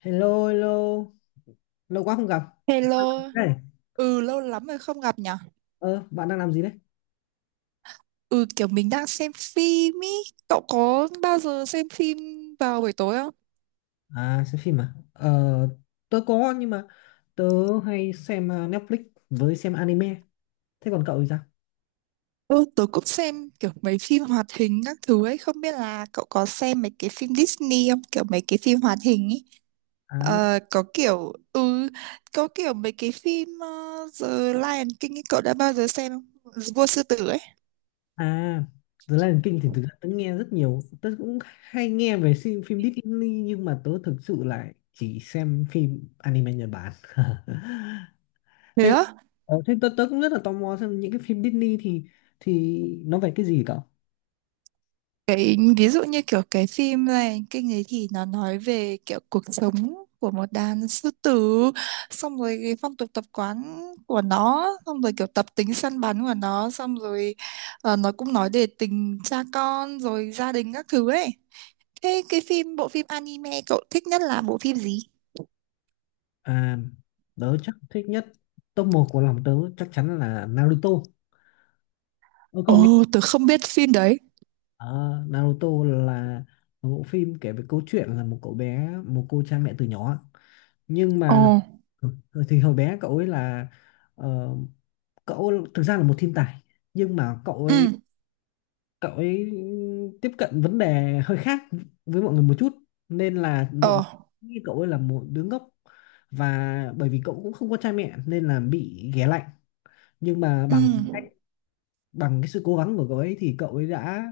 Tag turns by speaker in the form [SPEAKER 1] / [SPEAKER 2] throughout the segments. [SPEAKER 1] Hello, hello. Lâu quá không gặp.
[SPEAKER 2] Hello,
[SPEAKER 1] Hey,
[SPEAKER 2] ừ lâu lắm rồi không gặp nhở?
[SPEAKER 1] Ờ, bạn đang làm gì đấy?
[SPEAKER 2] Ừ kiểu mình đang xem phim ý, cậu có bao giờ xem phim vào buổi tối không?
[SPEAKER 1] À, xem phim à? Ờ, tớ có nhưng mà tớ hay xem Netflix với xem anime. Thế còn cậu thì sao?
[SPEAKER 2] Ừ, tớ cũng xem kiểu mấy phim hoạt hình các thứ ấy, không biết là cậu có xem mấy cái phim Disney không? Kiểu mấy cái phim hoạt hình ý.
[SPEAKER 1] À,
[SPEAKER 2] Ờ, có kiểu mấy cái phim The Lion King ý, cậu đã bao giờ xem không? Vua Sư Tử ấy.
[SPEAKER 1] à, The Lion King thì thực ra tớ nghe rất nhiều. Tớ cũng hay nghe về phim Disney nhưng mà tớ thực sự lại chỉ xem phim anime Nhật Bản.
[SPEAKER 2] Thế
[SPEAKER 1] Thế,
[SPEAKER 2] á?
[SPEAKER 1] ờ, thế tớ, tớ cũng rất là tò mò xem những cái phim Disney thì nó về cái gì cậu?
[SPEAKER 2] Cái ví dụ như kiểu cái phim này kinh ấy thì nó nói về kiểu cuộc sống của một đàn sư tử, xong rồi cái phong tục tập quán của nó, xong rồi kiểu tập tính săn bắn của nó, xong rồi nó cũng nói về tình cha con rồi gia đình các thứ ấy. Thế cái phim bộ phim anime cậu thích nhất là bộ phim gì?
[SPEAKER 1] À, tớ chắc thích nhất top 1 của lòng tớ chắc chắn là Naruto. Ờ, cậu nghe.
[SPEAKER 2] Ồ, tớ không biết phim đấy.
[SPEAKER 1] Ờ, Naruto là một bộ phim kể về câu chuyện là một cậu bé một cô cha mẹ từ nhỏ, nhưng
[SPEAKER 2] Ồ,
[SPEAKER 1] mà ừ, thì hồi bé cậu ấy là, ờ, cậu thực ra là một thiên tài, nhưng mà
[SPEAKER 2] ừ,
[SPEAKER 1] cậu ấy tiếp cận vấn đề hơi khác với mọi người một chút, nên là mọi
[SPEAKER 2] ờ,
[SPEAKER 1] người nghĩ cậu ấy là một đứa ngốc, và bởi vì cậu cũng không có cha mẹ nên là bị ghẻ lạnh, nhưng mà
[SPEAKER 2] ừ,
[SPEAKER 1] bằng bằng cái sự cố gắng của cậu ấy thì cậu ấy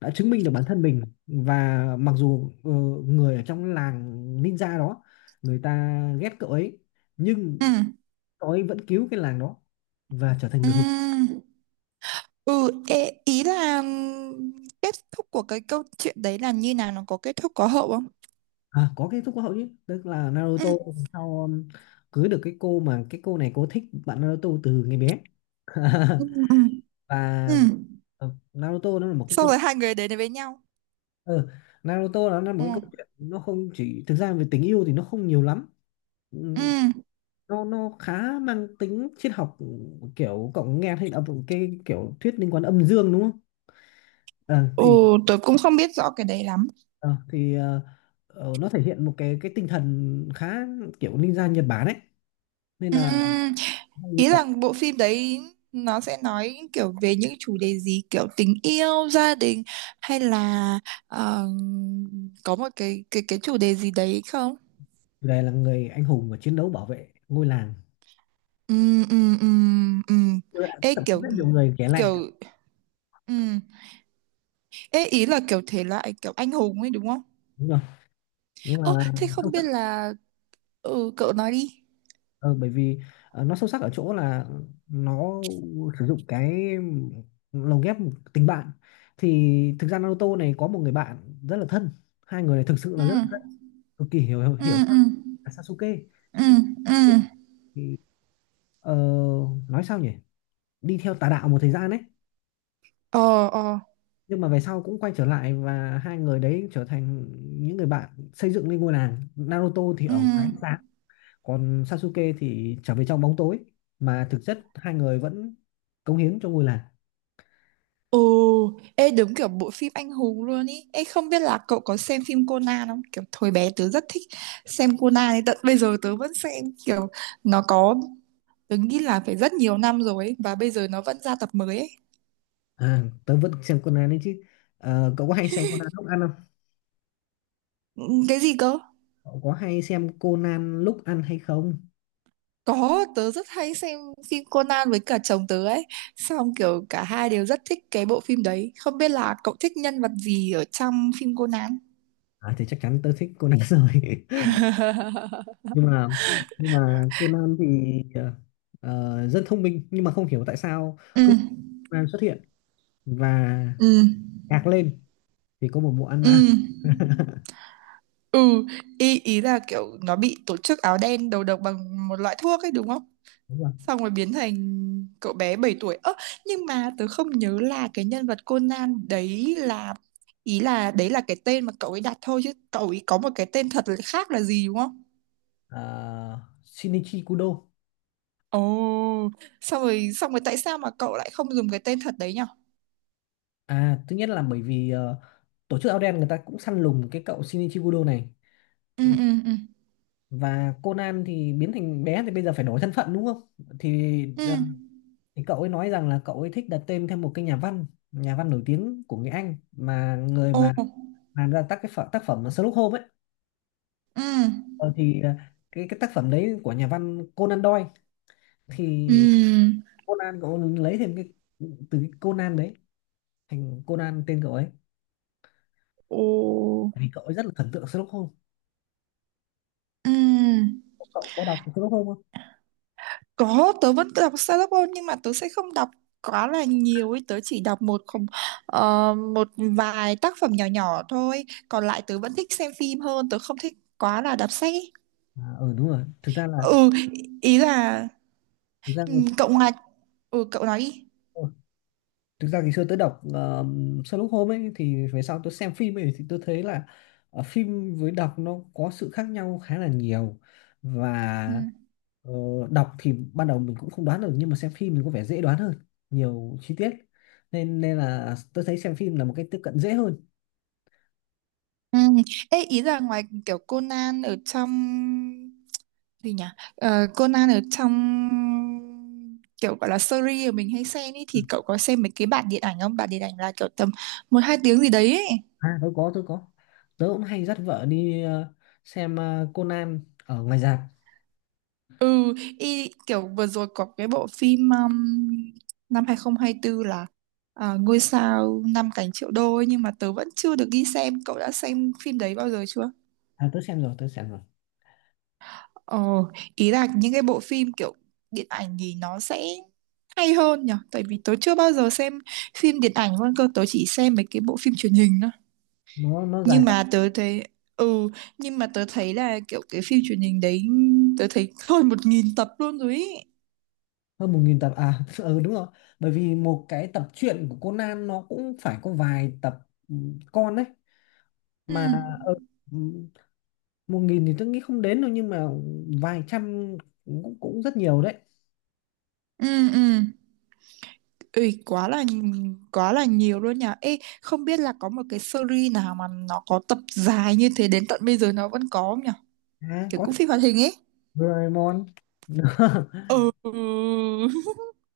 [SPEAKER 1] đã chứng minh được bản thân mình, và mặc dù người ở trong làng ninja đó người ta ghét cậu ấy, nhưng
[SPEAKER 2] ừ,
[SPEAKER 1] cậu ấy vẫn cứu cái làng đó và trở thành
[SPEAKER 2] ừ.
[SPEAKER 1] người hùng.
[SPEAKER 2] Ừ, ê, ý là kết thúc của cái câu chuyện đấy là như nào, nó có kết thúc có hậu không?
[SPEAKER 1] À, có kết thúc hậu chứ, tức là
[SPEAKER 2] Ừ,
[SPEAKER 1] Naruto sau cưới được cái cô mà cái cô này cô thích bạn Naruto từ ngày bé.
[SPEAKER 2] ừ, ừ, ừ.
[SPEAKER 1] Và ờ, Naruto nó là một cái
[SPEAKER 2] Xong
[SPEAKER 1] câu
[SPEAKER 2] rồi hai người đến với nhau.
[SPEAKER 1] ừ, Naruto nó là một
[SPEAKER 2] Ừ,
[SPEAKER 1] cái câu chuyện, nó không chỉ thực ra về tình yêu thì nó không nhiều lắm.
[SPEAKER 2] ừ.
[SPEAKER 1] Ừ, nó khá mang tính triết học, kiểu cậu nghe thấy là một cái kiểu thuyết liên quan âm dương đúng không. Ờ,
[SPEAKER 2] Ừ,
[SPEAKER 1] thì
[SPEAKER 2] tớ cũng không biết rõ cái đấy lắm.
[SPEAKER 1] ờ, thì ờ, nó thể hiện một cái tinh thần khá kiểu ninja Nhật Bản ấy, nên
[SPEAKER 2] Ừ,
[SPEAKER 1] là hay
[SPEAKER 2] ý
[SPEAKER 1] là
[SPEAKER 2] là bộ phim đấy nó sẽ nói kiểu về những chủ đề gì, kiểu tình yêu, gia đình hay là ờ, có một cái chủ đề gì đấy không?
[SPEAKER 1] chủ đề là người anh hùng và chiến đấu bảo vệ ngôi làng.
[SPEAKER 2] Ừ, ừ, ừ, ừ.
[SPEAKER 1] Tôi đã
[SPEAKER 2] Ê
[SPEAKER 1] tập
[SPEAKER 2] kiểu
[SPEAKER 1] rất nhiều người kể lạnh.
[SPEAKER 2] kiểu ừ. Ê, ý là kiểu thể loại kiểu anh hùng ấy đúng không?
[SPEAKER 1] Đúng rồi, nhưng mà
[SPEAKER 2] Ơ, thế không
[SPEAKER 1] không.
[SPEAKER 2] biết là... Ừ, cậu nói đi.
[SPEAKER 1] Ờ, bởi vì nó sâu sắc ở chỗ là nó sử dụng cái lồng ghép tình bạn. Thì thực ra Naruto này có một người bạn rất là thân, hai người này thực sự
[SPEAKER 2] Ừ,
[SPEAKER 1] là rất là thân, cực kỳ hiểu hiểu,
[SPEAKER 2] ừ,
[SPEAKER 1] hiểu
[SPEAKER 2] ừ,
[SPEAKER 1] là Sasuke.
[SPEAKER 2] ừ, ừ.
[SPEAKER 1] Thì ờ, nói sao nhỉ, đi theo tà đạo một thời gian đấy,
[SPEAKER 2] Ờ, ờ.
[SPEAKER 1] nhưng mà về sau cũng quay trở lại và hai người đấy trở thành những người bạn xây dựng lên ngôi làng. Naruto thì
[SPEAKER 2] Ừ.
[SPEAKER 1] ở ngoài ánh sáng, còn Sasuke thì trở về trong bóng tối, mà thực chất hai người vẫn cống hiến cho ngôi làng.
[SPEAKER 2] Ừ, ê đúng kiểu bộ phim anh hùng luôn ý. Ê không biết là cậu có xem phim Conan không? Kiểu thời bé tớ rất thích xem Conan ấy. Tận bây giờ tớ vẫn xem, kiểu nó có, tớ nghĩ là phải rất nhiều năm rồi ấy. Và bây giờ nó vẫn ra tập mới ấy.
[SPEAKER 1] À, tớ vẫn xem Conan đấy chứ. Ờ, cậu có hay xem Conan lúc ăn không?
[SPEAKER 2] Ừ, cái gì cơ?
[SPEAKER 1] Cậu có hay xem Conan lúc ăn hay không?
[SPEAKER 2] Có, tớ rất hay xem phim Conan với cả chồng tớ ấy. Xong kiểu cả hai đều rất thích cái bộ phim đấy. Không biết là cậu thích nhân vật gì ở trong phim Conan?
[SPEAKER 1] À thì chắc chắn tớ thích Conan rồi, nhưng mà nhưng mà Conan thì ờ, rất thông minh nhưng mà không hiểu tại sao
[SPEAKER 2] Ừ,
[SPEAKER 1] cứ Conan xuất hiện và
[SPEAKER 2] ừ,
[SPEAKER 1] gạc lên thì có một bộ ăn
[SPEAKER 2] ừ,
[SPEAKER 1] mã.
[SPEAKER 2] ừ. Ý là kiểu nó bị tổ chức áo đen đầu độc bằng một loại thuốc ấy đúng không?
[SPEAKER 1] Đúng rồi.
[SPEAKER 2] Xong rồi biến thành cậu bé 7 tuổi. Ơ, nhưng mà tớ không nhớ là cái nhân vật Conan đấy là... Ý là đấy là cái tên mà cậu ấy đặt thôi, chứ cậu ấy có một cái tên thật là khác là gì đúng không?
[SPEAKER 1] Ờ, Shinichi Kudo.
[SPEAKER 2] Ồ, xong rồi tại sao mà cậu lại không dùng cái tên thật đấy nhở?
[SPEAKER 1] À, thứ nhất là bởi vì tổ chức Áo Đen người ta cũng săn lùng cái cậu Shinichi Kudo này,
[SPEAKER 2] Ừ, ừ, ừ,
[SPEAKER 1] và Conan thì biến thành bé thì bây giờ phải đổi thân phận đúng không? Thì
[SPEAKER 2] ừ.
[SPEAKER 1] thì cậu ấy nói rằng là cậu ấy thích đặt tên theo một cái nhà văn nổi tiếng của người Anh, mà người
[SPEAKER 2] Ồ,
[SPEAKER 1] mà làm ra tác phẩm Sherlock Holmes ấy.
[SPEAKER 2] ừ,
[SPEAKER 1] Ờ, thì ờ, cái tác phẩm đấy của nhà văn Conan Doyle, thì
[SPEAKER 2] ừ,
[SPEAKER 1] Conan cậu lấy thêm cái từ cái Conan đấy thành Conan tên cậu ấy.
[SPEAKER 2] ồ,
[SPEAKER 1] Tại vì cậu ấy rất là thần tượng Sherlock Holmes.
[SPEAKER 2] ừ.
[SPEAKER 1] Cậu có đọc Sherlock Holmes không?
[SPEAKER 2] Có, tớ vẫn đọc Sherlock nhưng mà tớ sẽ không đọc quá là nhiều ấy, tớ chỉ đọc một không một vài tác phẩm nhỏ nhỏ thôi, còn lại tớ vẫn thích xem phim hơn, tớ không thích quá là đọc sách ấy.
[SPEAKER 1] À, ừ đúng rồi, thực ra là
[SPEAKER 2] Ừ, ý là
[SPEAKER 1] thực ra
[SPEAKER 2] ừ,
[SPEAKER 1] ngày
[SPEAKER 2] cậu
[SPEAKER 1] xưa,
[SPEAKER 2] ngoài cậu nói đi.
[SPEAKER 1] thực ra ngày xưa tớ đọc Sherlock Holmes ấy, thì về sau tớ xem phim ấy thì tớ thấy là phim với đọc nó có sự khác nhau khá là nhiều.
[SPEAKER 2] Ừ.
[SPEAKER 1] Và ờ, đọc thì ban đầu mình cũng không đoán được, nhưng mà xem phim thì có vẻ dễ đoán hơn, nhiều chi tiết, nên nên là tớ thấy xem phim là một cái tiếp cận dễ hơn.
[SPEAKER 2] Ừ. Ê, ý là ngoài kiểu Conan ở trong, gì nhỉ? Ờ, Conan ở trong kiểu gọi là series mà mình hay xem ý, thì cậu có xem mấy cái bản điện ảnh không? Bản điện ảnh là kiểu tầm một hai tiếng gì đấy ấy.
[SPEAKER 1] À tớ có tớ cũng hay dắt vợ đi xem Conan ở ngoài rạp.
[SPEAKER 2] Ừ, y, kiểu vừa rồi có cái bộ phim năm 2024 là à, Ngôi sao năm cánh triệu đô ấy, nhưng mà tớ vẫn chưa được đi xem. Cậu đã xem phim đấy bao giờ chưa?
[SPEAKER 1] À, tớ xem rồi.
[SPEAKER 2] Ồ, ý là những cái bộ phim kiểu điện ảnh thì nó sẽ hay hơn nhở, tại vì tớ chưa bao giờ xem phim điện ảnh luôn cơ, tớ chỉ xem mấy cái bộ phim truyền hình thôi,
[SPEAKER 1] Nó dài
[SPEAKER 2] nhưng mà tớ thấy ừ nhưng mà tớ thấy là kiểu cái phim truyền hình đấy tớ thấy hơn 1.000 tập luôn rồi ý.
[SPEAKER 1] hơn 1.000 tập à. Ừ đúng rồi, bởi vì một cái tập truyện của Conan nó cũng phải có vài tập, ừ, con đấy
[SPEAKER 2] Ừ,
[SPEAKER 1] mà. ừ, ừ, Một nghìn thì tôi nghĩ không đến đâu, nhưng mà vài trăm cũng cũng rất nhiều đấy.
[SPEAKER 2] ừ, ừ. Ui, quá là nhiều luôn nhỉ. Ê không biết là có một cái series nào mà nó có tập dài như thế đến tận bây giờ nó vẫn có không nhỉ,
[SPEAKER 1] À
[SPEAKER 2] kiểu
[SPEAKER 1] có,
[SPEAKER 2] cũng phim hoạt hình ấy.
[SPEAKER 1] Doraemon.
[SPEAKER 2] Ừ.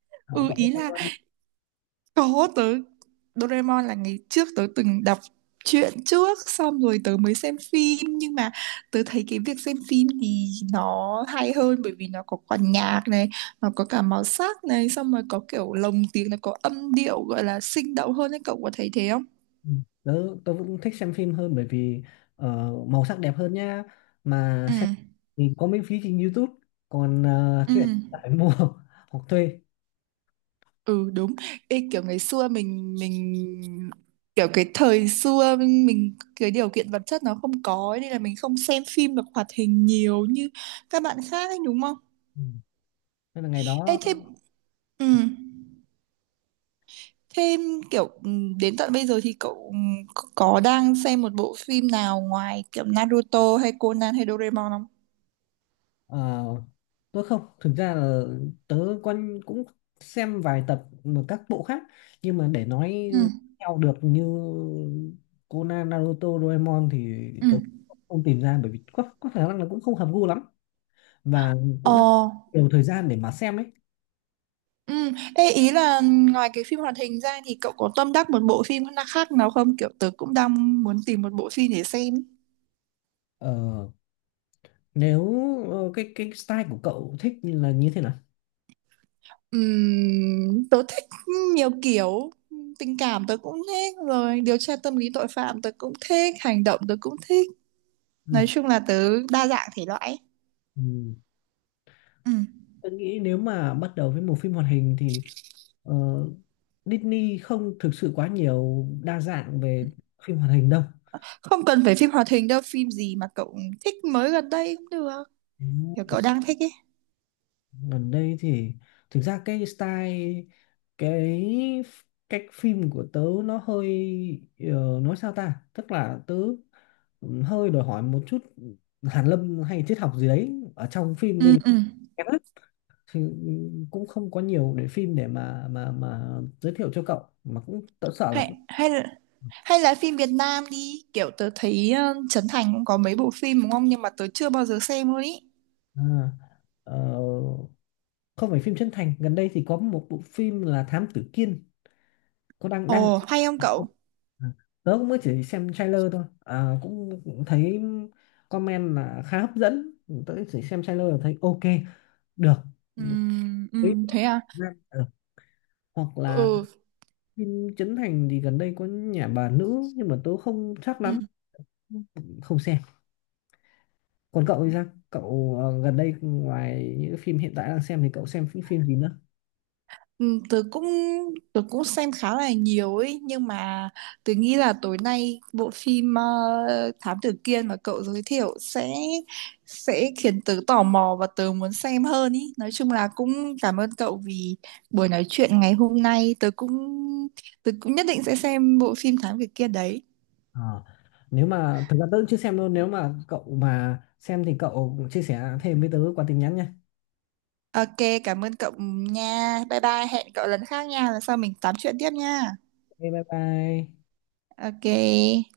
[SPEAKER 1] cậu
[SPEAKER 2] Ừ,
[SPEAKER 1] Cậu có
[SPEAKER 2] ý
[SPEAKER 1] xem
[SPEAKER 2] là
[SPEAKER 1] không?
[SPEAKER 2] có tớ. Doraemon là ngày trước tớ từng đọc truyện trước, xong rồi tớ mới xem phim, nhưng mà tớ thấy cái việc xem phim thì nó hay hơn bởi vì nó có quả nhạc này, nó có cả màu sắc này, xong rồi có kiểu lồng tiếng, nó có âm điệu gọi là sinh động hơn ấy, cậu có thấy thế không?
[SPEAKER 1] Ừ, Tớ, tớ cũng thích xem phim hơn, bởi vì ờ, màu sắc đẹp hơn nha, mà
[SPEAKER 2] Ừ.
[SPEAKER 1] xem thì có miễn phí trên YouTube, còn
[SPEAKER 2] Ừ.
[SPEAKER 1] chuyện phải mua hoặc thuê.
[SPEAKER 2] Ừ, đúng. Ê, kiểu ngày xưa mình kiểu cái thời xưa mình cái điều kiện vật chất nó không có ấy, nên là mình không xem phim được hoạt hình nhiều như các bạn khác ấy đúng không?
[SPEAKER 1] Ừ, nên là ngày
[SPEAKER 2] Ê,
[SPEAKER 1] đó.
[SPEAKER 2] thế ừ. Thế kiểu đến tận bây giờ thì cậu có đang xem một bộ phim nào ngoài kiểu Naruto hay Conan hay Doraemon không?
[SPEAKER 1] Ờ, tôi không, thực ra là tớ quan cũng xem vài tập mà các bộ khác, nhưng mà để nói
[SPEAKER 2] Ừ.
[SPEAKER 1] theo được như Conan Naruto Doraemon thì
[SPEAKER 2] Ừ.
[SPEAKER 1] tớ không tìm ra, bởi vì có khả năng là cũng không hợp gu lắm, và
[SPEAKER 2] Ờ.
[SPEAKER 1] cũng nhiều thời gian để mà xem ấy.
[SPEAKER 2] Ừ. Ê, ý là ngoài cái phim hoạt hình ra thì cậu có tâm đắc một bộ phim khác nào không? Kiểu tớ cũng đang muốn tìm một bộ phim để xem.
[SPEAKER 1] ờ, Nếu cái style của cậu thích là như thế nào.
[SPEAKER 2] Tớ thích nhiều kiểu, tình cảm tớ cũng thích, rồi điều tra tâm lý tội phạm tớ cũng thích, hành động tớ cũng thích,
[SPEAKER 1] Ừ.
[SPEAKER 2] nói chung là tớ đa dạng thể loại ấy.
[SPEAKER 1] Ừ.
[SPEAKER 2] Ừ.
[SPEAKER 1] Tôi nghĩ nếu mà bắt đầu với một phim hoạt hình thì ờ, Disney không thực sự quá nhiều đa dạng về phim hoạt hình đâu.
[SPEAKER 2] Không cần phải phim hoạt hình đâu, phim gì mà cậu thích mới gần đây cũng được,
[SPEAKER 1] Ừ,
[SPEAKER 2] kiểu cậu đang thích ấy.
[SPEAKER 1] gần đây thì thực ra cái style cái f- cách phim của tớ nó hơi, nói sao ta? Tức là tớ hơi đòi hỏi một chút hàn lâm hay triết học gì đấy ở trong phim, nên
[SPEAKER 2] Ừ,
[SPEAKER 1] là
[SPEAKER 2] ừ.
[SPEAKER 1] kém lắm. Thì cũng không có nhiều để phim để mà giới thiệu cho cậu, mà cũng tớ sợ là
[SPEAKER 2] hay
[SPEAKER 1] cũng-
[SPEAKER 2] hay là phim Việt Nam đi, kiểu tớ thấy Trấn Thành cũng có mấy bộ phim đúng không, nhưng mà tớ chưa bao giờ xem luôn ý.
[SPEAKER 1] À, ờ, không phải phim chân thành, gần đây thì có một bộ phim là Thám Tử Kiên, có đang đang.
[SPEAKER 2] Ồ, hay không cậu?
[SPEAKER 1] À, tớ cũng mới chỉ xem trailer thôi, à, cũng thấy comment là khá hấp dẫn, tớ chỉ xem trailer là thấy ok được.
[SPEAKER 2] Ừ, ừ.
[SPEAKER 1] Ý,
[SPEAKER 2] Thế à?
[SPEAKER 1] ờ, hoặc là
[SPEAKER 2] Ừ,
[SPEAKER 1] phim Trấn Thành thì gần đây có nhà bà nữ, nhưng mà tớ không chắc
[SPEAKER 2] ừ.
[SPEAKER 1] lắm, không xem. Còn cậu thì sao, cậu gần đây ngoài những phim hiện tại đang xem thì cậu xem những phim gì nữa?
[SPEAKER 2] Ừ, tớ cũng xem khá là nhiều ấy, nhưng mà tớ nghĩ là tối nay bộ phim Thám Tử Kiên mà cậu giới thiệu sẽ khiến tớ tò mò và tớ muốn xem hơn ý. Nói chung là cũng cảm ơn cậu vì buổi nói chuyện ngày hôm nay, tớ cũng nhất định sẽ xem bộ phim Thám Tử Kiên đấy.
[SPEAKER 1] Ờ. Nếu mà thực ra tớ cũng chưa xem luôn, nếu mà cậu mà xem thì cậu chia sẻ thêm với tớ qua tin nhắn nha.
[SPEAKER 2] Ok, cảm ơn cậu nha. Bye bye, hẹn cậu lần khác nha, lần sau mình tám chuyện tiếp nha.
[SPEAKER 1] Ok, bye bye.
[SPEAKER 2] Ok.